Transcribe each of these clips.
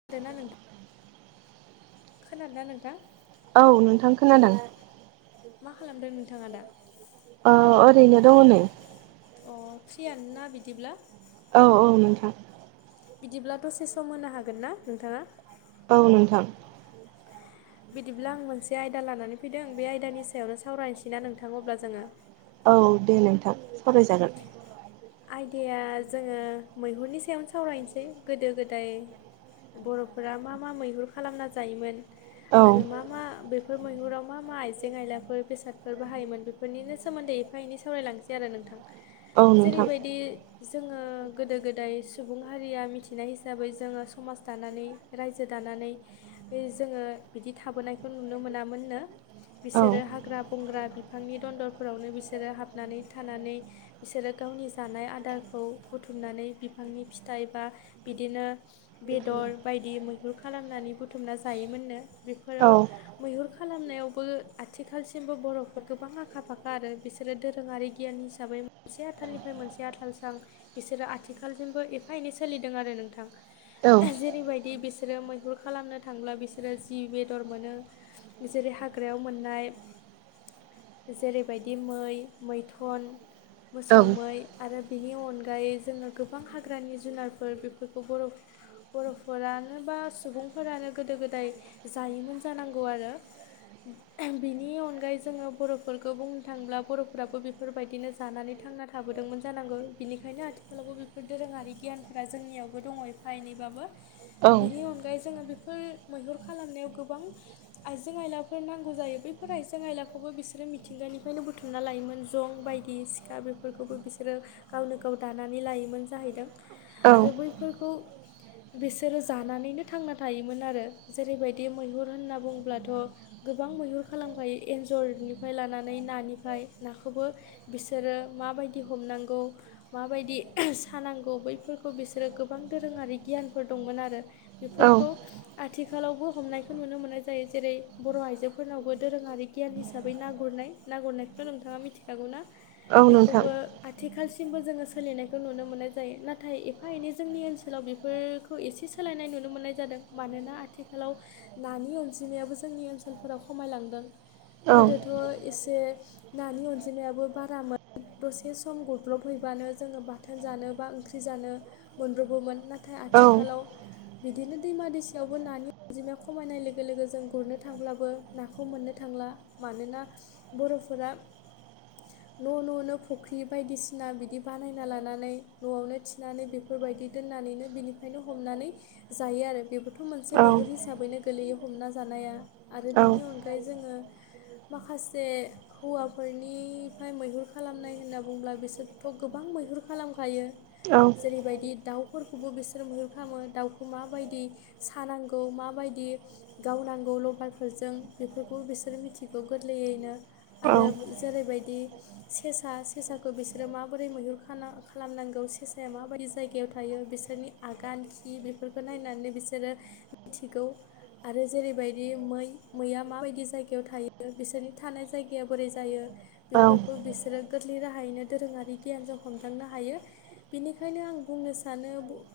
खोनादोंना नोंथां खोनादों ना नोंथां औ नोंथां खोनादों मा खालामदों नोंथाङा दा अ ओरैनो दङ नै अ फ्रियानोना बिदिब्ला औ औ नोंथां बिदिब्ला दसे सम होनो हागोन ना नोंथाङा। औ नोंथां बिदिब्ला आं मोनसे आयदा लानानै फैदों बे आयदानि सायावनो सावरायनोसैना नोंथांा अब्ला जोङो औ दे नोंथां सरायजागोन आयदाया जोङो मैहुरनि सायावनो सावरायनोसै गोदो गोदाय बर'फोरा मा मा मैहुर खालामना जायोमोन औ आरो मा मा बे बेफोर मैहुराव मा मा आइजें आइलाफोर बेसादफोर बाहायोमोन बेफोरनिनो सोमोन्दै एफा एनै सावरायलांसै आरो नोंथां औ नोंथां जेरैबायदि जोङो गोदो गोदाय सुबुं हारिया मिथिनाय हिसाबै जोङो समाज दानानै रायजो दानानै जोङो बिदि थाबोनायखौ नुनो मोनामोननो औ बिसोरो हाग्रा बंग्रा बिफांनि दन्दरफोरावनो बिसोरो हाबनानै थानानै बिसोरो गावनि जानाय आदारखौ बुथुमनानै बिफांनि फिथाइ बा बिदिनो बेदर बायदि मैहुर खालामनानै बुथुमना जायोमोननो औ बेफोराव मैहुर खालामनायावबो आथिखालसिमबो बर'फोर गोबां आखा फाखा आरो बिसोरो दोरोङारि गियाननिाब हिसाबै मोनसे आथालनिफ्राय मोनसे आथालसो आं बिसोरो आथिखालजोंबो एफा एनै सोलिदों आरो नोंथां औ जेरैबायदि बिसोर बिसोरो मैहुर खालामनो थांब्ला बिसोरो जि बेदर मोनो जेरै हाग्रायाव मोननाय जेरैबायदि मै मैथुन मोसौ मै आरो बिनि अनगायै जोङो गोबां हाग्रानि जुनारफोर बेफोरखौ बर' बर'फोरानो बा सुबुंफोरानो गोदो गोदाय जायोमोन जानांगौ आरो बिनि अनगायै जोङो बर'फोरखौ बुंनो थाङोब्ला बर'फोराबो बेफोरबायदिनो ज जानानै थांना थाबोदोंमोन जानांगौ बिनिखायनो आथिखालावबो बेफोर दोरोङारि गियानफोरा जोंनियावबो दङ एफा बायनैबाबो औ बिनि अनगायै जोङो बेफोर मैहुर खालामनायाव गोबां आइजें आइलाफोर नांगौ जायो बैफोर आइजें आइलाखौबो बिसोरो मिथिंगानिफ्रायनो बुथुमना लायोमोन जं बायदि दि सिखा बेफोरखौबो बिसोरो गावनो गाव दानानै लायोमोन जाहैदों औ आरो बै फोरखौ बिसोरो जानानैनो थांना थायोमोन आरो जेरैबायदि मैहुर होनना बुंुङ्लाथ' गोबां मैहुर खालामखायो एन्जरनिफ्राय लानानै नानिफ्राय नाखौबो बिसोरो माबायदि हमनांगौ माबायदि सानांगौ बैफोरखौ बिसोरो गोबां दोरोङारि गियानफोर दंमोन आरो औ बेफोरखौ आथिखालावबो हमनायखौ नुनो मोननाय जायो जेरै बर' आइजोफोरनावबो दोरोङारि गियान हिसाबै ना गुरनाय ना गुरनायखौथ' नोंथाङा मिथिखागौ ना औ नोंथां बेखौबो आथिखालसिमबो जोङो सोलिनायखौ नुनो मोननाय जायो नाथाय एफा एनै जोंनि ओनसोलाव बेफोर खौ एसे सोलायनाय नुनो मोननाय जादों मानोना आथिखालाव नानि अनजिमायाबो जोंनि ओनसोलफोराव खमायलांदों औ गोदोथ' एसे नानि अनजिमाबो बारामोन दसे सम गब्लबहैबानो जोङो बाथोन जानो बा ओंख्रि जानो मोनब्रबोमोन नाथाय औ आथिखालाव औ बिदिनो दैमा दैसायावबो नानि अनजिमाया खमायनाय लोगो लोगो जों गुरनो थांब्लाबो नाखौ मोननो थांला मानोना बर'फोरा न' न'नो फुख्रि बायदिसिना बिदि बानायना लानानै न'आवनो थिनानै बे बेफोरबायदि दोननानैनो बिनिफ्रायनो हमनानै जायो आरो बेफोरखौ मोनसे औ मैहुर हिसैनो गोलैयो हमना जानाया आरो बेनि अनगायै ओ जोङो माखासे हौवाफोरनि ओमफ्राय मैहुर खालामनाय होनना बुंु्ला बिसोरथ' गोबां मैहुर खालामखायो औ जेरैबायदि दाउफोरखौबो बिसोर मैहुर खालामो दाउखौ माबायदि सानांगौ माबायदि गावनांगौ लभारफोरजों बेफोरखौ बिसोर मिथिगौ गोरलैयैनो औ आरो जेरैबायदि सेसा सेसाखौ बिसोरो माबोरै मैहुरा खालामनांगौ सेसाया माबायदि जायगायाव थायो बिसोर नि आगान खि बेफोरखौ नायनानै बिसोरो मिथिगौ आरो जेरैबायदि मै मैया माबायदि जायगायाव थायो बिसोरनि थानाय जायगाया बोरै जायो औ बेफोरखौ बिसोरो गोरलै राहायैनो दोरोङारि गियानजों हमदांनो हायो बिनिखायनो आं बुंनो सानो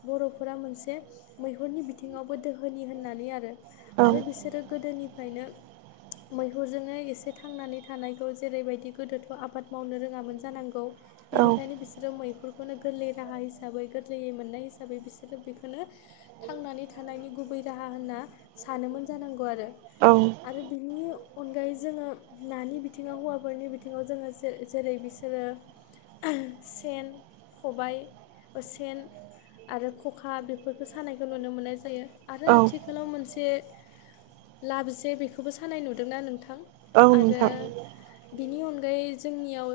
बर'फोरा मोनसे मैहुरनि बिथिङावबो दोहोनि होननानै आरो औ नोंथां आरो बिसोरो गोदोनिफ्रायनो मैहुरजोंनो एसे थांनानै थानायखौ जेरैबायदि गोदोथ' आबाद मावनो रोङामोन जानांगौ औ बिनिखायनो बिसोरो मैहुर बेखौनो गोरलै राहा हिसाबै गोरलैयै मोननाय हिसाबै बिसोरो बेखौनो थांनानै थानायनि गुबै राहा होनना सानोमोन जानांगौ आरो औ आरो बिनि अनगायै जोङो नानि बिथिङा हौवाफोरनि बिथिं बिथिङाव जोङो जेरै बिसोरो सेन खबाय सेन आरो खखा बेफोरखौ सानायखौ नुनो मोननाय जायो आरो आथिखालाव मोनसे लाबसेे बेखौबो सानाय नुदोंना नोंथां आरो बिनि उन ओै जोंनियाव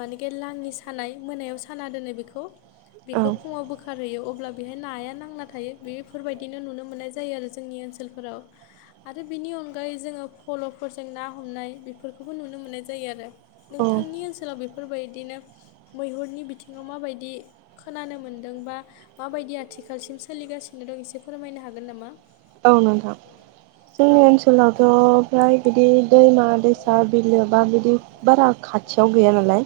मानेके लाङि सानाय मोनायाव साना दोनो बेखौ बेखौ फुङाव बोखारहोयो अब्ला बेहाय नाया नांला थायो बेफोरबायदिनो नुनो मोननाय जायो आरो जोंनि ओनसोलाव स्कुलफोराव आरो बेनि अनगायै जोङो फल'फोरजों ना हमनाय बेफोरखौबो नुनो मोननाय जायो आरो औ नोंथांनि ओनसोलाव बेफोरबायदिनो मैहुरनि बिथिङाव माबायदि खोनानो मोनदों बा माबायदि आथिखालसिम सोलिगासिनो दं एसे फोरमायनो हागोन नामा औ नोंथां जोंनि औ ओनसोलावथ' ओमफ्राय बिदि दैमा दैसा बिलो बा बिदि बारा खाथियाव गैया नालाय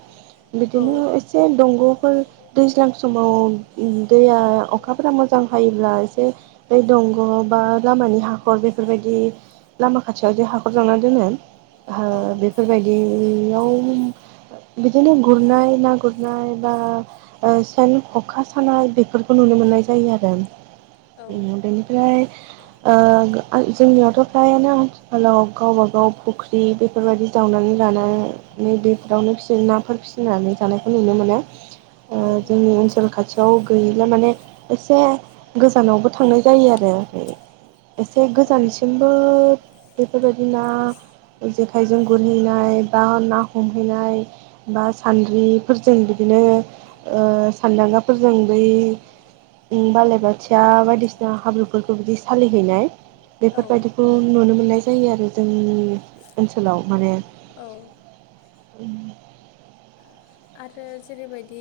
बिदिनो औ एसे दंग'फोर दैज्लां समाव दैया अखाफोरा मोजां हायोब्ला एसे बओ दंग बा लामानि हाखर बेफोरबायदि लामा खाथियाव जे हाखर जावना दोनङो औ बेफोरबायदियाव बिदिनो गुरनाय ना गुरनाय बा सेन खखा सानाय बेफोरखौ नुनो मोननाय जायो आरो औ बेनि उन्दनो ओमफ्राय जोंनियावथ' फ्रायानो आथिखालाव गावबाागाव फुख्रि बे बेफोरबायदि जावनानै लानानै बेफोरावनो फि नाफोर फिसिनानै जानायखौ नुनो मोनो औ जोंनि ओनसोल खाथियाव गैयैल माने एसे गोजानावबो थांनाय जायो आरो ओ एसे गोजानसिमबो बेफोरबायदिना ज आखाइजों गुरहैनाय बा ना हमहैनाय बा सानद्रिफोरजों बिदिनो सान्दांगाफोरजों बै बाालाय बाथिया बायदिसिना हाब्रुफोरखौ बिदि फालिहैनाय औ बेफोरबायदिखौ नुनो मोननाय जायो आरो जोंनि ओनसोलाव माने औ आरो जेरैबायदि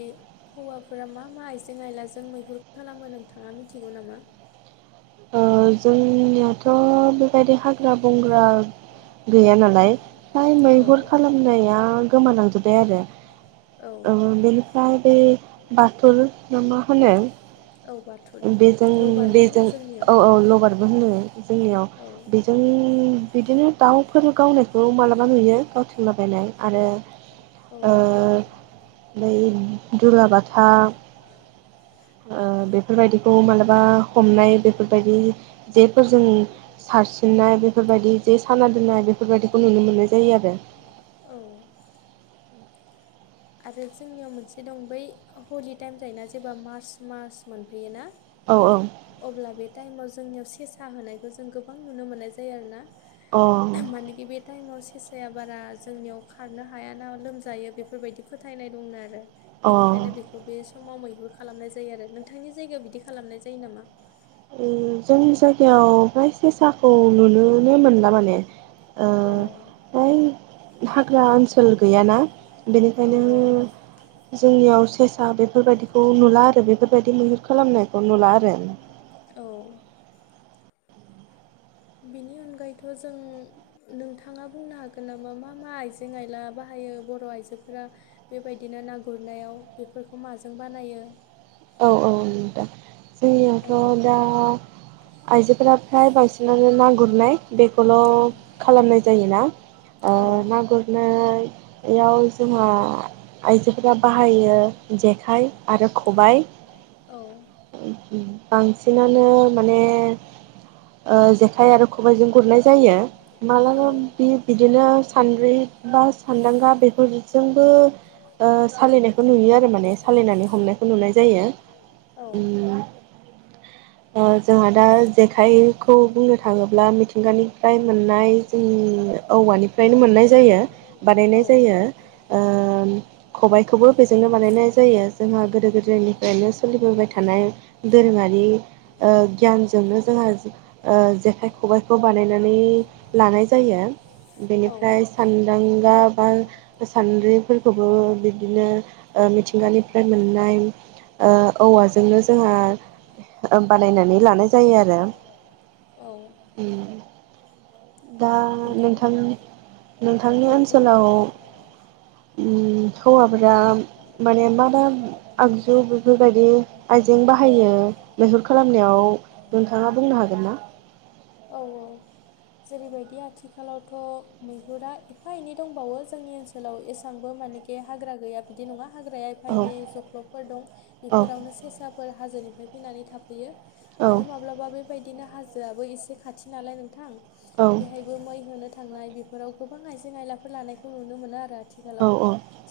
हौवाफोरा मा मा आइजें आइलाजों मैहुर खालामो नोंथाङा मिथिगौ नामा जोंनियाथ' बेबायदि हाग्रा बंग्रा गैया नालाय फ्राय औ मैहुर खालामनाया गोमानांजोबबाय आरो औ बेनिफ्राय बे बाथौ न मा होनो औबाथ' बेजों बेजों औ औ लगारबो होनो जोंनियाव औ बे जों बिदिनो दाउफोर गावनायखौ मालाबा नुयो गावथिंलाबायनाय आरो औ ओ ओमफ्राय दुलाबाथा बेफोरबायदिखौ मालाबा हमनाय बेफोरबायदि जेफोरजों सारसिननाय बेफोरबायदि जे साना दोननाय बेफोरबायदिखौ नुनो मोननाय जायो आरो। औ आरो जोंनियाव मोनसे दं बै हलि टाइम जायोना जेब्ला मार्च मास मोनफैयोना औ औ अब्ला बे टाइमाव जोंनियाव सेसा होनायखौ जों गोबां नुनो मोननाय जायो आरोना। अ मानेखि बे टाइमाव सेसाया बारा जोंनियाव खारनो हायाना लोमजायो बेफोरबायदि फोथायनाय दंनो आरो। अ बिनिखायनो बेखौ बे समाव मैहुर खालामनाय जायो आरो। नोंथांनि जायगायाव बिदि खालामनाय जायो नामा? ओम जोंनि जायगायाव फ्राय सेसाखौ नुनोनो मोनला माने। ओ औ ओय हाग्रा ओनसोल गैयाना। औ बेनिखायनो जोंनियाव सेसा बेफोरबायदिखौ नुला आरो बेफोरबायदि मैहुर खालामनायखौ नुला आरो। औ नि अनगायैथ' जों नोंथाङा बुंनो हागोन नामा मा मा आइजें आइला बाहायो बर' आइजोफोरा बेबायदिनो ना गुरनायाव बेफोरखौ माजों बानायो? औ औ दा जोंनियाथ' औ दा आइजोफोरा फ्राय बांसिनानो ना गुरनाय बेखौल' औ खालामनाय जायोना। औ ओ गुरनो बेयाव जोंहा आइजोफोरा बाहायो जेखाइ आरो खबाइ औ बांसिनानो माने ओ जेखाइ आरो खबाइजों गुरनाय जायो। औ मालाबा बि - बिदिनो सानद्रि बा सान्दांगा बेफोरजोंबो ओ सालिनायखौ नुयो आरो माने सालिनानै हमनायखौ नुनाय जायो। औ ओम [inaudible] ओ जोंहा दा जेखाइखौ बुंनो थाङोब्ला मिथिंगानिफ्राय मोननाय जों औवानिफ्रायनो मोननाय जायो बानायनाय जायो। ओम खबाइखोबो बेजोंनो बानायनाय जायो जोंहा गोदो गोदा गोदोनिफ्रायनो सोलिबोबाय थानाय दोरोङारि ओ गियानजोंनो जोंहा ओ जेखाइ खबाइखौ बानायनानै लानाय जायो। औ बिनिफ्राय सान्दांगा बा सान्द्रिफोरखौबो बिब्दिनो ओ मिथिंगानिफ्राय मोननाय ओ औवाजोंनो जोंहा ओ बानायनानै लानाय जायो आरो। औ दा नोंथां नोंथांनि औ ओनसोलाव बुंलाय उम हौवाफोरा माने मा मा आगजु बेफोर बायदि आइजें बाहायो मैहुर खालामनायाव? नोंथाङा बुंनो हागोन ना? औ औ जेरैबायदि आथिखालावथ' मैहुरा एफा एनै दंबावो जोंनि ओनसोलाव एसांबो मानि बे हाग्रा गैया बिदि नङा हाग्राया एफा औ एनै जख्लबफोर दं औ बेफोरावनो सेसाफोर हाजोनिफ्राय फैनानै थाफैयो। औ आरो माब्लाबा बेबायदिनो हाजोआबो एसे खाथि नालाय नोंथां औ बेहायबो मै होनो थांनाय बेफोराव गोबां आइजें आयलाफोर लानायखौ नुनो मोनो आरो आथिखालाव। औ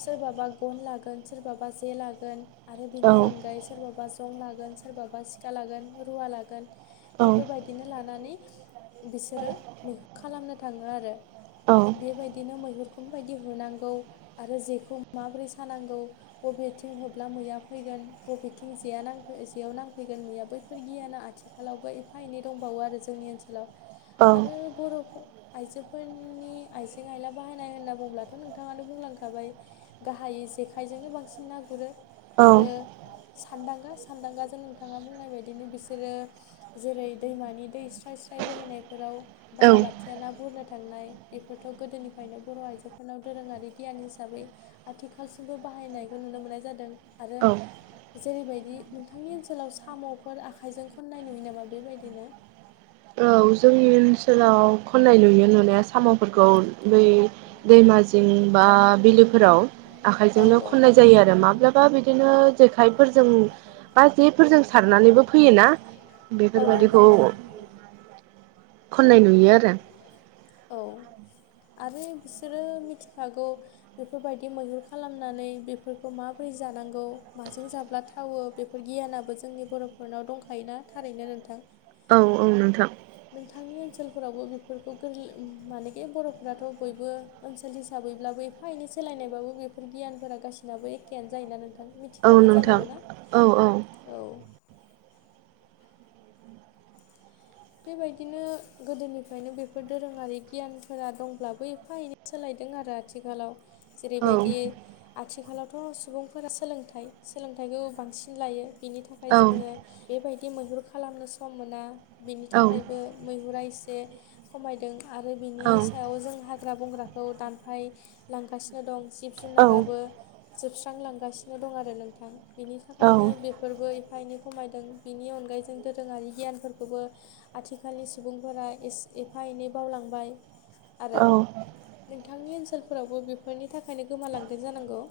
सोरबाबा गन लागोन सोरबाबा जे लागोन आरो औ बिनि अनगायै सोरबाबा जं लागोन सोरबाबा सिखा लागोन रुवा लागोन बेफोरबायदिनो लानानै। बिसोरो मैहुर खालामनो थाङो आरो। बेबायदिनो मैहुरखौ माबायदि होनांगौ आरो जेखौ माबोरै सानांगौ। बबेथिं होब्ला मैया फैगोन? बबेथिं जेया नांफै जेयाव नांफैगोन मैया बैफोर गियाना आथिं खालावबो एफा एनै दंबावो आरो जोंनि ओनसोलाव औ आरो बर' फोर आइजोफोरनि आइजें आइला बाहायनाय होनना बुंब्लाथ' नोंथाङानो बुंलांखाबाय। गाहायै जेखाइजोंनो बांसिन ना गुरो औ आरो सानदांगा सानदांगाजों नोंथाङा बुंनाय बायदिनो बिसोरो। जेरै दैमानि दै स्राय स्राय बोहैनायफोराव औ बालाबाथि। ना बुरनो थांनाय बेफोरथ' गोदोनिफ्रायनो बर' आइजोफोरनाव दोरोङारि गियान हिसाबै। आथिखालसिमबो बाहायनायखौ नुनो मोननाय जादों आरो औ जेरैबायदि। नोंथांनि ओनसोलाव साम'फोर आखाइजों खननाय नुयो नामा बेबायदिनो। औ जोंनि ओनसोलाव खन्नाय नुयो नुनाया साम'फोरखौ बै दैमाजि। जिंबा बिलोफोराव। औ आखाइजोंनो औ खननाय जायो आरो माब्लाबा बिदिनो जेखायफोरजों बा जेफोरजों सारनानैबो फैयोना औ औ बेफोरबायदिखौ फैयो खन्नाय नुयो आरो औ आरो बिसोरो मिथिखागौ बेफोरबायदि मैहुर खालामनानै बेफोरखौ माबोरै जानांगौ माजों जाब्ला थावो बेफोर गियानाबो जोंनि बर'फोरनाव दंखायोना थारैनो नोंथां औ औ नोंथां नोंथांनि सोलफोरावबो बेफोरखौ गोरलै मानेखि बर'फ्राथ' बयबो ओनसोल हिसाबैब्लाबो। फा एनै सोलायनायबाबो बेफोर गियानफोरा गासिनाबो एखेयानो जायो ना नोंथां औ मिथिखागौ नोंथां जानांगौ ना औ औ बेबायदिनो गोदोनिफ्रायनो बेफोर दोरोङारि गियानफोरा दंब्लाबो एफा एनै सोलायदों आरो आथिखालाव औ जेरैबायदि आथिखालावथ' सुबुंफोरा सोलोंथाइ सोलोंथाइखौ बांसिन लायो बिनि थाखाय औ थाखाय जोङो बेबायदि मैहुर खालामनो सम मोना बेनि औ थाखायबो मैहुरा एसे खमायदों आरो बिनि सायाव जों हाग्रा बंग्राखौ दानफाय लांगासिनो दं जिब जुनाराबो जोबस्रांलांगासिनो दं आरो नोंथां बिनि औ थाखायनो औ बेफोरबो एफा एनै खमायदों बेनि अनगायै जों दोरोङारि गियानफोर खौबो आथिखालनि सुबुंफोरा एफा एनै बावलांबाय आरो औ नोंथांनि ओनसोलफोरावबो बेफोरनि थाखायनो गोमालांगोन जानांगौ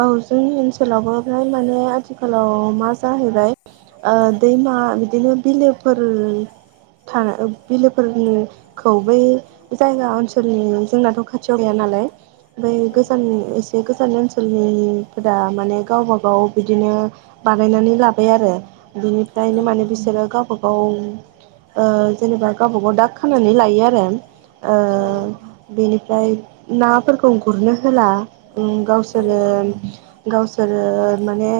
औ जोंनि ओनसोलावबो फ्राय माने आथिखालाव मा जाहैबाय ओ दैमा बिदिनो बिलोफोर था बिलोफोरनि खौ बै जायगा ओनसोलनि जोंनाथ' खाथियाव गैया नालाय ओमफ्राय औ गोजाननि एसे गोजाननिसो सोलनिफोरा माने गावबा गाव बिदिनो बानायनानै लाबाय आरो औ बिनिफ्रायनो माने बिसोरो गावबागाव ओ जेनेबा गावबा गाव दाग खानानै लायो आरो ओ औ बेनिफ्राय नाफोरखौ गुरनो होला औ गावसोरो औ गावसोरो माने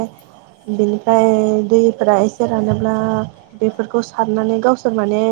बिनिफ्राय दै फोर एसे रानोब्ला बेफोरखौ सारनानै गावसोर माने